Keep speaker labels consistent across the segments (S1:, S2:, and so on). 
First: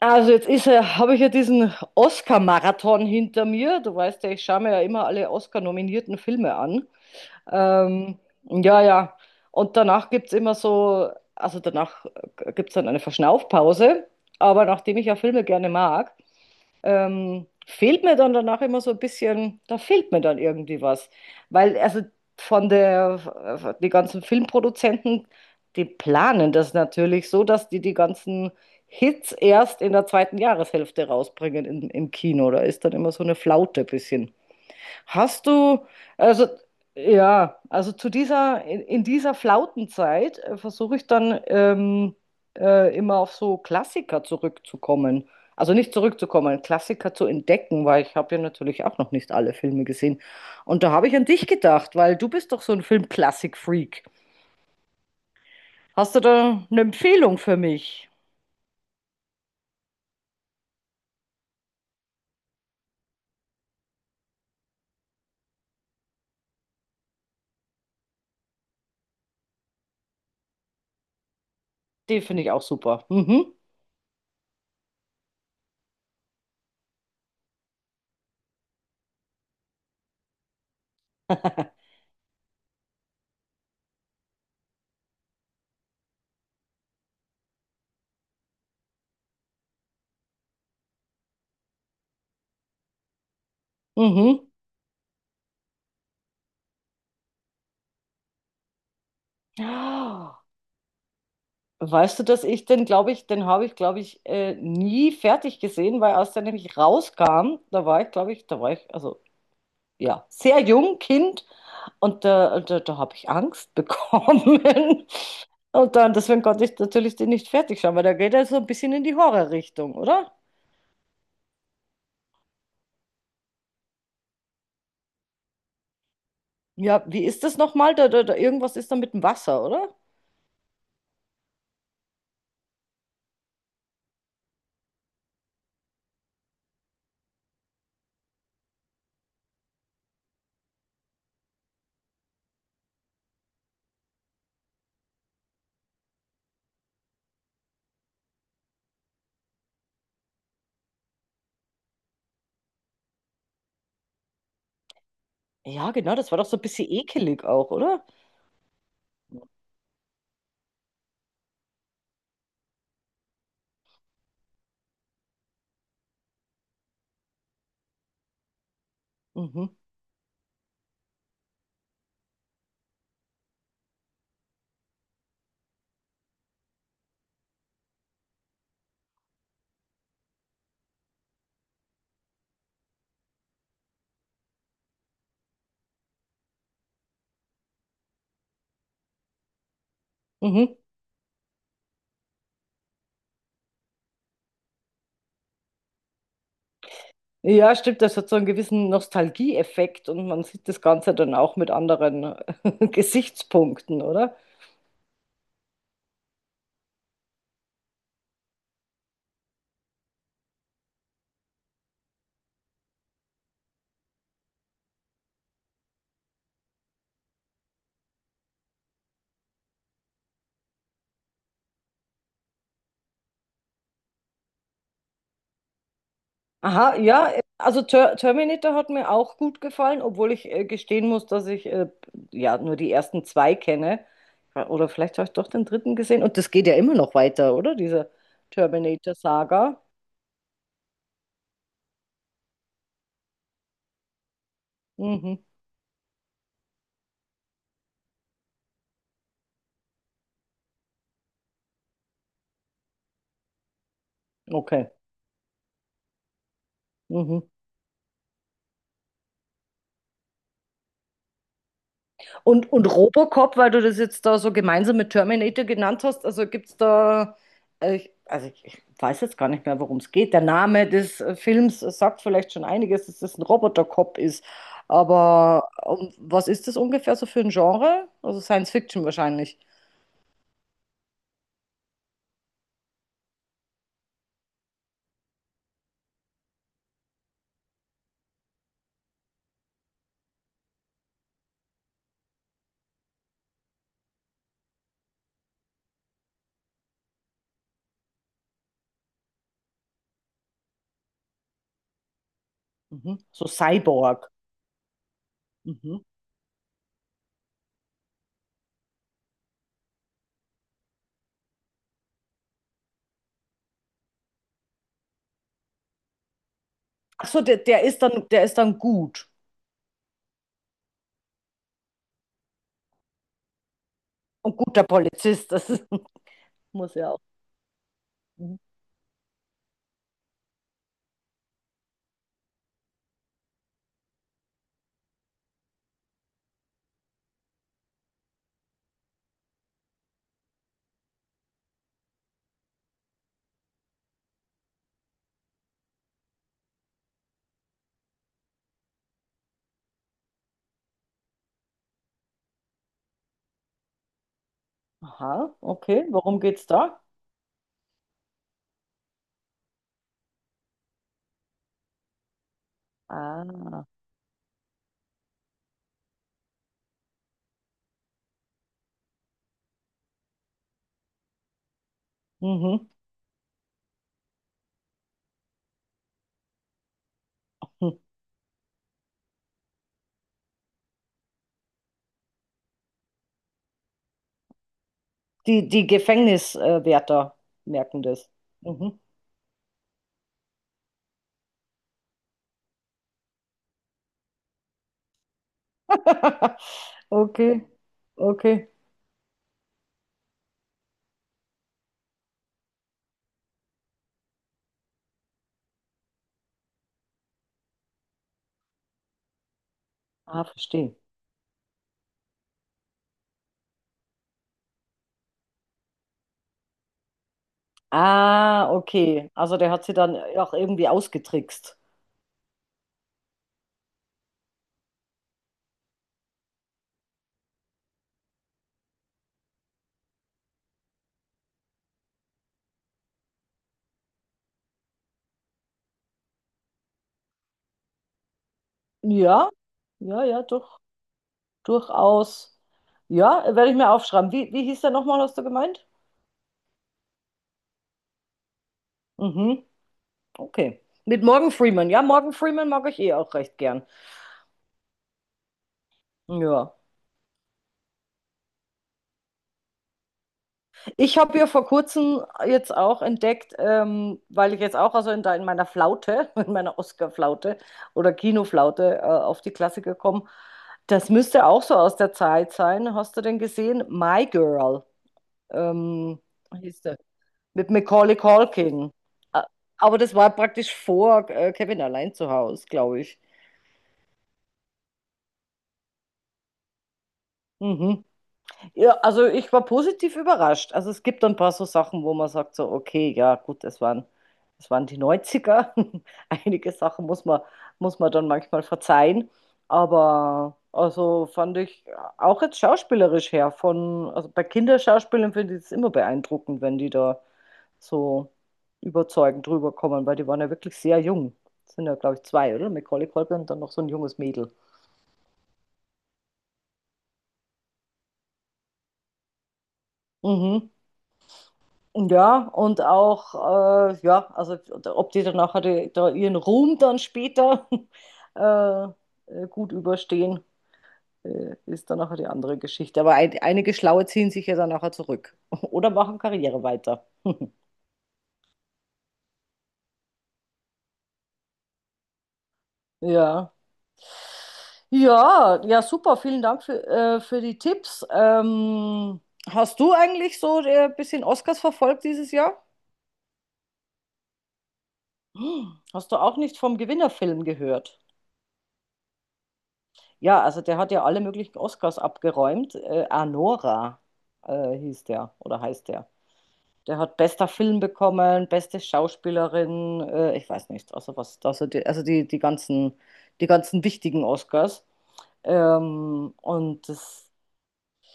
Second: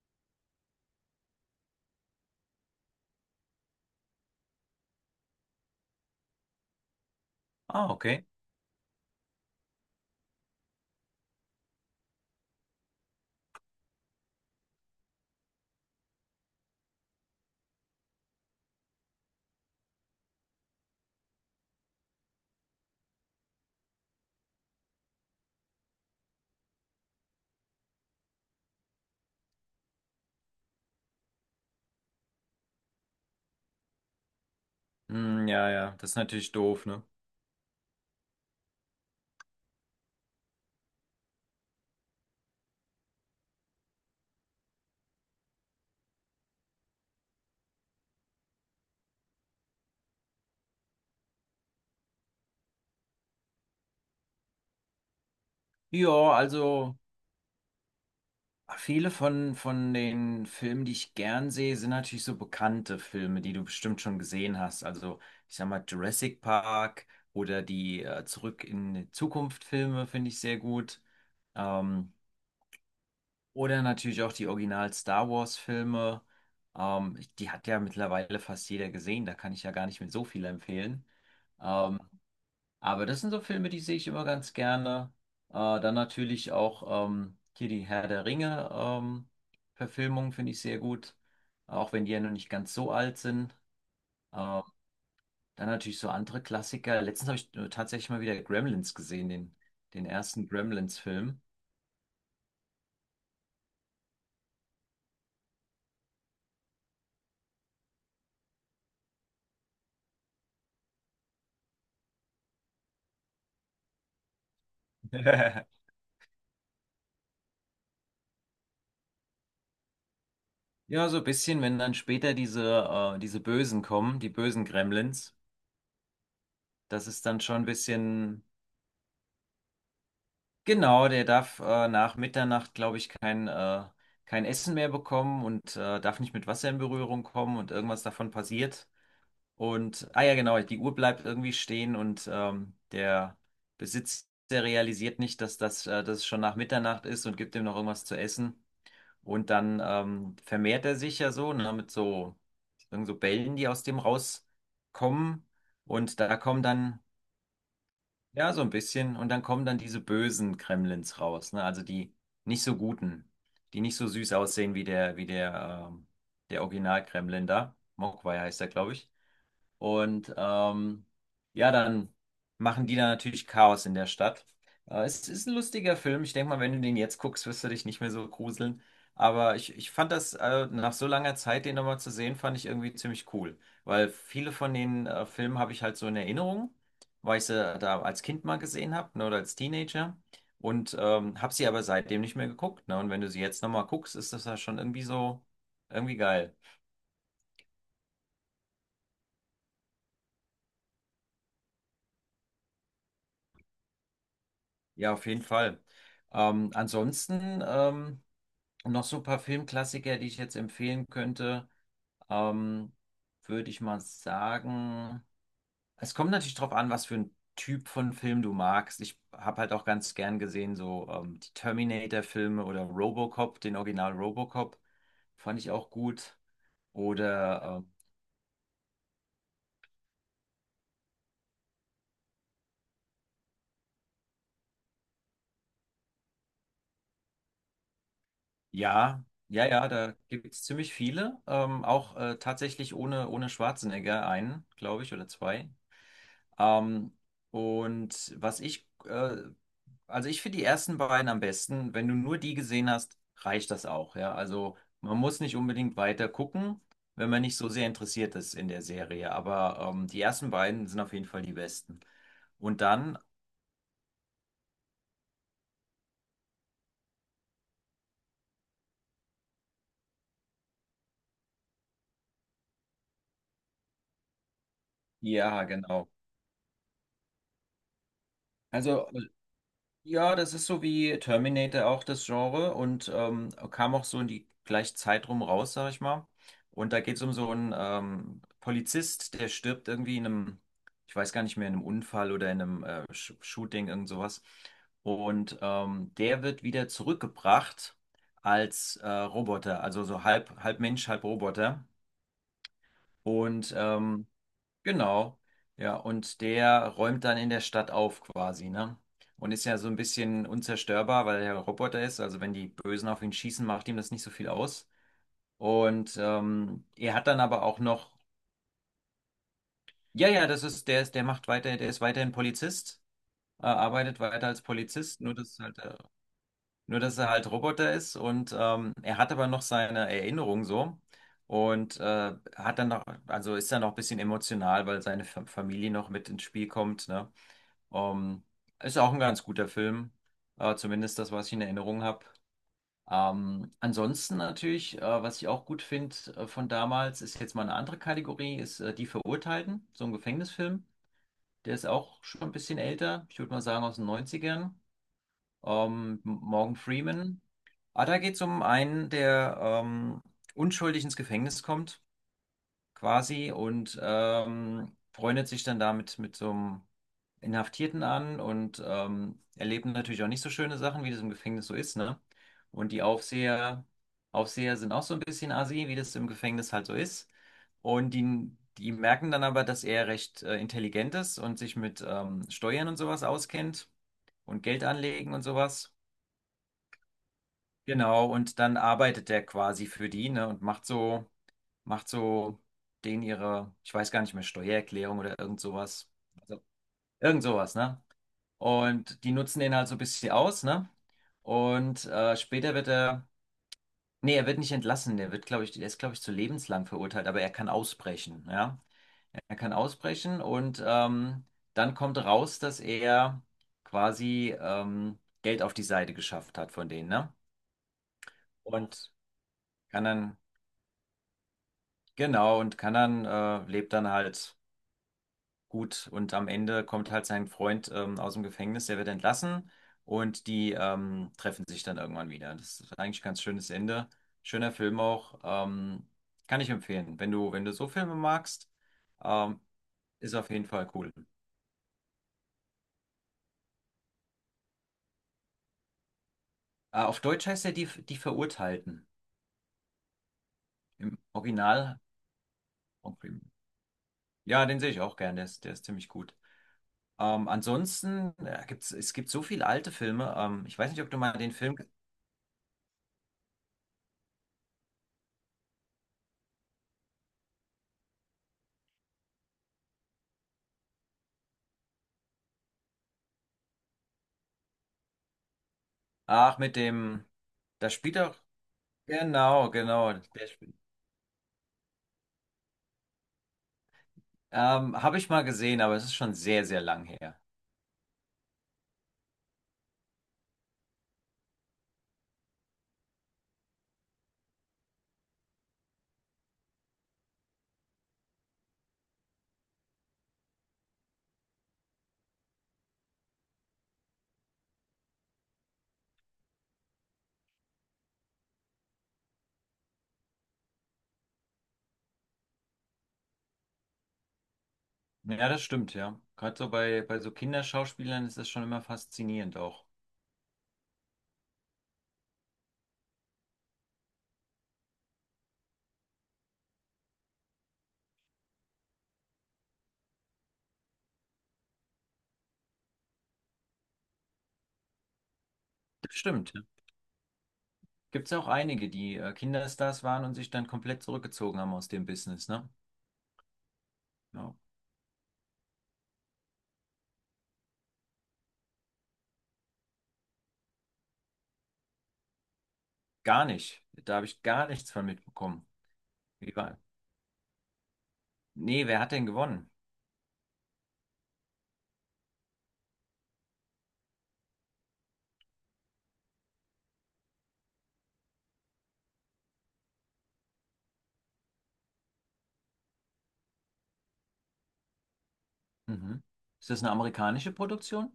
S1: Also jetzt ist ja, habe ich ja diesen Oscar-Marathon hinter mir. Du weißt ja, ich schaue mir ja immer alle Oscar-nominierten Filme an.
S2: Ah,
S1: Ähm,
S2: okay.
S1: ja, ja. Und danach gibt es immer so, also danach gibt es dann eine Verschnaufpause. Aber nachdem ich ja Filme gerne mag, fehlt mir dann danach immer so ein bisschen, da fehlt mir dann irgendwie was. Weil also von der, die ganzen Filmproduzenten, die planen das natürlich so, dass die die ganzen Hits erst in der zweiten Jahreshälfte rausbringen im Kino. Da ist dann immer so eine Flaute ein bisschen. Hast
S2: Hm, ja,
S1: du,
S2: ja, das ist
S1: also
S2: natürlich doof, ne?
S1: ja, also zu dieser, in dieser Flautenzeit versuche ich dann immer auf so Klassiker zurückzukommen. Also nicht zurückzukommen, Klassiker zu entdecken, weil ich habe ja natürlich auch noch nicht alle Filme gesehen. Und da habe ich an dich gedacht, weil du bist doch so ein Filmklassik-Freak. Hast du
S2: Ja,
S1: da eine
S2: also
S1: Empfehlung für mich?
S2: viele von den Filmen, die ich gern sehe, sind natürlich so bekannte Filme, die du bestimmt schon gesehen hast. Also, ich sag mal, Jurassic Park oder die Zurück in die Zukunft Filme finde ich sehr gut. Ähm,
S1: Den finde ich auch super. Mhm.
S2: oder natürlich auch die Original Star Wars Filme. Die hat ja mittlerweile fast jeder gesehen, da kann ich ja gar nicht mehr so viel empfehlen. Ähm, Aber das sind so Filme, die sehe ich immer ganz gerne. Äh, Dann natürlich auch hier die Herr der Ringe Verfilmung finde ich sehr gut, auch wenn die ja noch nicht ganz so alt sind.
S1: Mhm.
S2: Ähm, Dann natürlich so andere Klassiker. Letztens habe ich tatsächlich mal wieder Gremlins gesehen, den ersten Gremlins-Film.
S1: Weißt du, dass ich den, glaube ich, den habe ich, glaube ich, nie fertig gesehen, weil als der nämlich rauskam, da war ich, glaube ich, da war ich, also ja, sehr jung, Kind, und da habe ich Angst bekommen. Und dann, deswegen konnte ich natürlich den nicht fertig schauen, weil da geht er so ein bisschen in die Horrorrichtung, oder?
S2: Ja, so ein bisschen, wenn dann später diese Bösen kommen, die bösen Gremlins,
S1: Ja,
S2: das
S1: wie
S2: ist dann
S1: ist das
S2: schon ein
S1: nochmal?
S2: bisschen.
S1: Irgendwas ist da mit dem Wasser, oder?
S2: Genau, der darf nach Mitternacht, glaube ich, kein Essen mehr bekommen und darf nicht mit Wasser in Berührung kommen, und irgendwas davon passiert. Und, ah ja, genau, die Uhr bleibt irgendwie stehen und der Besitzer realisiert nicht, dass es schon nach Mitternacht ist, und gibt ihm noch irgendwas zu essen. Und dann vermehrt er sich ja so, ne, mit so, irgend so Bällen, die aus dem rauskommen.
S1: Ja, genau,
S2: Und
S1: das
S2: da
S1: war doch so ein
S2: kommen
S1: bisschen
S2: dann.
S1: ekelig auch, oder?
S2: Ja, so ein bisschen. Und dann kommen dann diese bösen Kremlins raus, ne? Also die nicht so guten, die nicht so süß aussehen wie wie der, der Original-Kremlin da. Mogwai heißt er, glaube ich.
S1: Mhm.
S2: Und ja, dann machen die da natürlich Chaos in der Stadt. Es ist ein lustiger Film. Ich denke mal, wenn du den jetzt guckst, wirst du dich nicht mehr so gruseln. Aber ich fand das, nach so langer Zeit, den nochmal zu sehen, fand ich irgendwie ziemlich cool. Weil viele von den Filmen habe ich halt so in Erinnerung, weil ich sie da als Kind mal gesehen habe, ne, oder als Teenager.
S1: Mhm.
S2: Und habe sie aber seitdem nicht mehr geguckt. Ne? Und wenn du sie jetzt nochmal guckst, ist das ja schon irgendwie so, irgendwie geil.
S1: Ja, stimmt, das hat so einen gewissen Nostalgieeffekt und man sieht das Ganze dann auch mit anderen Gesichtspunkten, oder?
S2: Ja, auf jeden Fall. Ansonsten noch so ein paar Filmklassiker, die ich jetzt empfehlen könnte, ähm, würde ich mal sagen. Es kommt natürlich drauf an, was für ein Typ von Film du magst. Ich habe halt auch ganz gern gesehen, so die Terminator-Filme oder Robocop, den Original Robocop, fand ich auch gut.
S1: Aha, ja,
S2: Oder
S1: also Terminator hat mir auch gut gefallen, obwohl ich gestehen muss, dass ich ja nur die ersten zwei kenne. Oder vielleicht habe ich doch den dritten gesehen und das geht ja immer noch weiter, oder? Diese
S2: ja, ja,
S1: Terminator-Saga.
S2: ja, da gibt es ziemlich viele. Auch tatsächlich ohne Schwarzenegger einen, glaube ich, oder
S1: Mhm.
S2: zwei. Ähm, und was ich, also ich finde die ersten beiden am besten. Wenn du nur die gesehen hast, reicht das auch, ja. Also
S1: Okay.
S2: man muss nicht unbedingt weiter gucken, wenn
S1: Mhm.
S2: man nicht so sehr interessiert ist in der Serie. Aber die ersten beiden sind auf jeden Fall die besten. Und
S1: Und
S2: dann,
S1: Robocop, weil du das jetzt da so gemeinsam mit Terminator genannt hast, also gibt es da, also ich weiß jetzt gar nicht mehr, worum es geht. Der Name des Films sagt vielleicht schon einiges, dass das ein Robotercop ist.
S2: ja,
S1: Aber
S2: genau.
S1: was ist das ungefähr so für ein Genre? Also Science Fiction
S2: Also
S1: wahrscheinlich.
S2: ja, das ist so wie Terminator auch das Genre, und kam auch so in die gleiche Zeit rum raus, sag ich mal. Und da geht es um so einen Polizist, der stirbt irgendwie in einem, ich weiß gar nicht mehr, in einem Unfall oder in einem Sh Shooting, irgend sowas. Und der wird wieder zurückgebracht als Roboter, also so halb, halb Mensch, halb Roboter.
S1: Mhm. So
S2: Und
S1: Cyborg.
S2: genau, ja,
S1: Mhm.
S2: und der räumt dann in der Stadt auf quasi, ne? Und ist ja so ein bisschen unzerstörbar, weil er ein Roboter ist. Also wenn die Bösen auf ihn schießen, macht ihm das nicht so viel aus. Und er hat
S1: Ach
S2: dann
S1: so, der,
S2: aber auch
S1: der ist
S2: noch,
S1: dann, der ist dann gut.
S2: ja, ja, das ist, der macht weiter, der ist weiterhin Polizist, arbeitet weiter
S1: Und
S2: als
S1: guter
S2: Polizist, nur
S1: Polizist,
S2: dass
S1: das
S2: halt,
S1: ist, muss
S2: nur
S1: ja
S2: dass
S1: auch.
S2: er halt Roboter ist, und
S1: Mhm.
S2: er hat aber noch seine Erinnerung so. Und hat dann noch, also ist dann noch ein bisschen emotional, weil seine Familie noch mit ins Spiel kommt, ne? Ähm, ist auch ein ganz guter Film, zumindest das, was ich in Erinnerung habe. Ansonsten natürlich, was ich auch gut finde von damals, ist jetzt mal eine andere Kategorie, ist Die Verurteilten, so ein Gefängnisfilm. Der ist auch schon ein bisschen älter, ich würde mal sagen aus den Neunzigern.
S1: Aha, okay, worum geht's
S2: Morgan
S1: da?
S2: Freeman. Ah, da geht es um einen, der unschuldig ins Gefängnis kommt, quasi,
S1: Ah,
S2: und freundet sich dann damit mit so einem Inhaftierten an, und erleben natürlich auch nicht so schöne Sachen, wie das im Gefängnis so ist, ne?
S1: mhm.
S2: Und Aufseher sind auch so ein bisschen assi, wie das im Gefängnis halt so ist.
S1: Hm.
S2: Und die merken dann aber, dass er recht intelligent ist und sich mit Steuern und sowas auskennt, und Geld anlegen und
S1: Die, die
S2: sowas.
S1: Gefängniswärter merken das.
S2: Genau, und dann
S1: Mhm.
S2: arbeitet der quasi für die, ne, und macht so denen ihre, ich weiß gar nicht mehr, Steuererklärung oder irgend sowas. Also irgend
S1: Okay,
S2: sowas, ne?
S1: okay.
S2: Und die nutzen den halt so ein bisschen aus, ne? Und später wird er, nee, er wird nicht entlassen, der wird, glaube ich, der ist, glaube ich, zu lebenslang verurteilt, aber er kann ausbrechen, ja. Er kann ausbrechen,
S1: Ah,
S2: und
S1: verstehe.
S2: dann kommt raus, dass er quasi Geld auf die Seite geschafft hat von denen, ne?
S1: Ah,
S2: Und
S1: okay. Also der hat sie
S2: kann
S1: dann
S2: dann,
S1: auch irgendwie ausgetrickst.
S2: genau, und kann dann, lebt dann halt. Gut, und am Ende kommt halt sein Freund aus dem Gefängnis, der wird entlassen, und die treffen sich dann irgendwann wieder. Das ist eigentlich ein ganz schönes Ende. Schöner Film auch. Kann ich empfehlen. Wenn du so Filme magst,
S1: Ja,
S2: ähm,
S1: ja,
S2: ist
S1: ja,
S2: auf jeden
S1: doch,
S2: Fall cool.
S1: durchaus. Ja, werde ich mir aufschreiben. Wie, wie hieß der nochmal, hast du gemeint?
S2: Auf Deutsch heißt er die Verurteilten.
S1: Mhm, okay.
S2: Im
S1: Mit Morgan Freeman.
S2: Original.
S1: Ja, Morgan Freeman mag ich eh auch recht gern.
S2: Ja, den sehe ich auch gern. Der ist ziemlich gut.
S1: Ja.
S2: Ansonsten gibt's, es gibt so viele alte Filme. Ich weiß nicht, ob du
S1: Ich
S2: mal
S1: habe ja
S2: den
S1: vor
S2: Film.
S1: kurzem jetzt auch entdeckt, weil ich jetzt auch also in, da in meiner Flaute, in meiner Oscar-Flaute oder Kinoflaute auf die Klassiker komme, das müsste auch so aus der Zeit sein. Hast du denn gesehen? My Girl, ähm,
S2: Ach, mit
S1: hieß der,
S2: dem.
S1: mit
S2: Da
S1: Macaulay
S2: spielt er.
S1: Culkin. Ä-
S2: Genau,
S1: Aber
S2: genau.
S1: das war
S2: Der Spiel.
S1: praktisch vor Kevin allein zu Hause, glaube ich.
S2: Habe ich mal gesehen, aber es ist schon sehr, sehr lang her.
S1: Mhm. Ja, also ich war positiv überrascht. Also es gibt ein paar so Sachen, wo man sagt so, okay, ja gut, es waren die Neunziger. Einige Sachen muss man dann manchmal verzeihen. Aber also fand ich auch jetzt schauspielerisch her von, also bei Kinderschauspielern finde ich es immer beeindruckend, wenn die da so überzeugend rüberkommen, weil die waren ja wirklich sehr jung. Das sind ja, glaube ich, zwei, oder? Macaulay Culkin und dann noch so ein junges Mädel.
S2: Ja, das stimmt, ja. Gerade so bei so Kinderschauspielern ist das schon immer faszinierend auch.
S1: Mhm. Ja, und auch, ja, also ob die dann nachher die, da ihren Ruhm dann später äh, gut überstehen, ist dann nachher die andere Geschichte. Aber ein, einige Schlaue ziehen sich ja dann nachher zurück oder
S2: Das
S1: machen
S2: stimmt, ja.
S1: Karriere weiter.
S2: Gibt es auch einige, die Kinderstars waren und sich dann komplett zurückgezogen haben aus dem Business, ne?
S1: Ja.
S2: Ja.
S1: Ja, ja, super. Vielen Dank für die Tipps. Hast du eigentlich so ein bisschen Oscars verfolgt dieses Jahr?
S2: Gar nicht. Da habe ich gar nichts von mitbekommen.
S1: Hm, hast du auch
S2: Wie
S1: nicht vom
S2: war?
S1: Gewinnerfilm gehört?
S2: Nee, wer hat denn gewonnen?
S1: Ja, also der hat ja alle möglichen Oscars abgeräumt. Anora hieß der oder heißt der. Der hat bester Film bekommen, beste Schauspielerin, ich weiß nicht, also was, also die, also die ganzen, die ganzen wichtigen Oscars.
S2: Mhm.
S1: Ähm,
S2: Ist das
S1: und
S2: eine
S1: das,
S2: amerikanische Produktion?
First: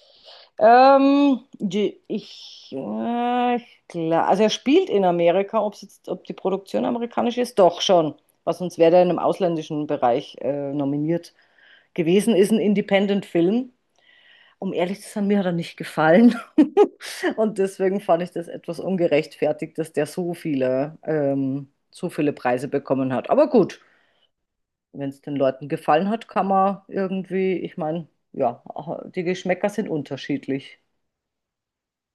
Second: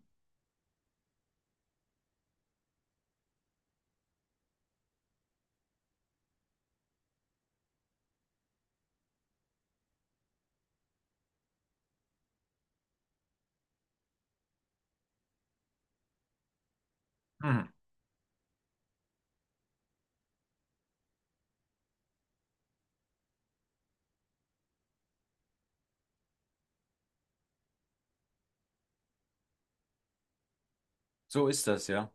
S1: ich klar, also er spielt in Amerika, ob jetzt, ob die Produktion amerikanisch ist, doch schon. Was sonst wäre der in einem ausländischen Bereich nominiert gewesen, ist ein Independent-Film, um ehrlich zu sein, mir hat er nicht gefallen. Und
S2: Mhm.
S1: deswegen fand ich das etwas ungerechtfertigt, dass der so viele Preise bekommen hat. Aber gut, wenn es den Leuten gefallen hat, kann man irgendwie, ich meine, ja, die Geschmäcker sind unterschiedlich.
S2: So ist das, ja.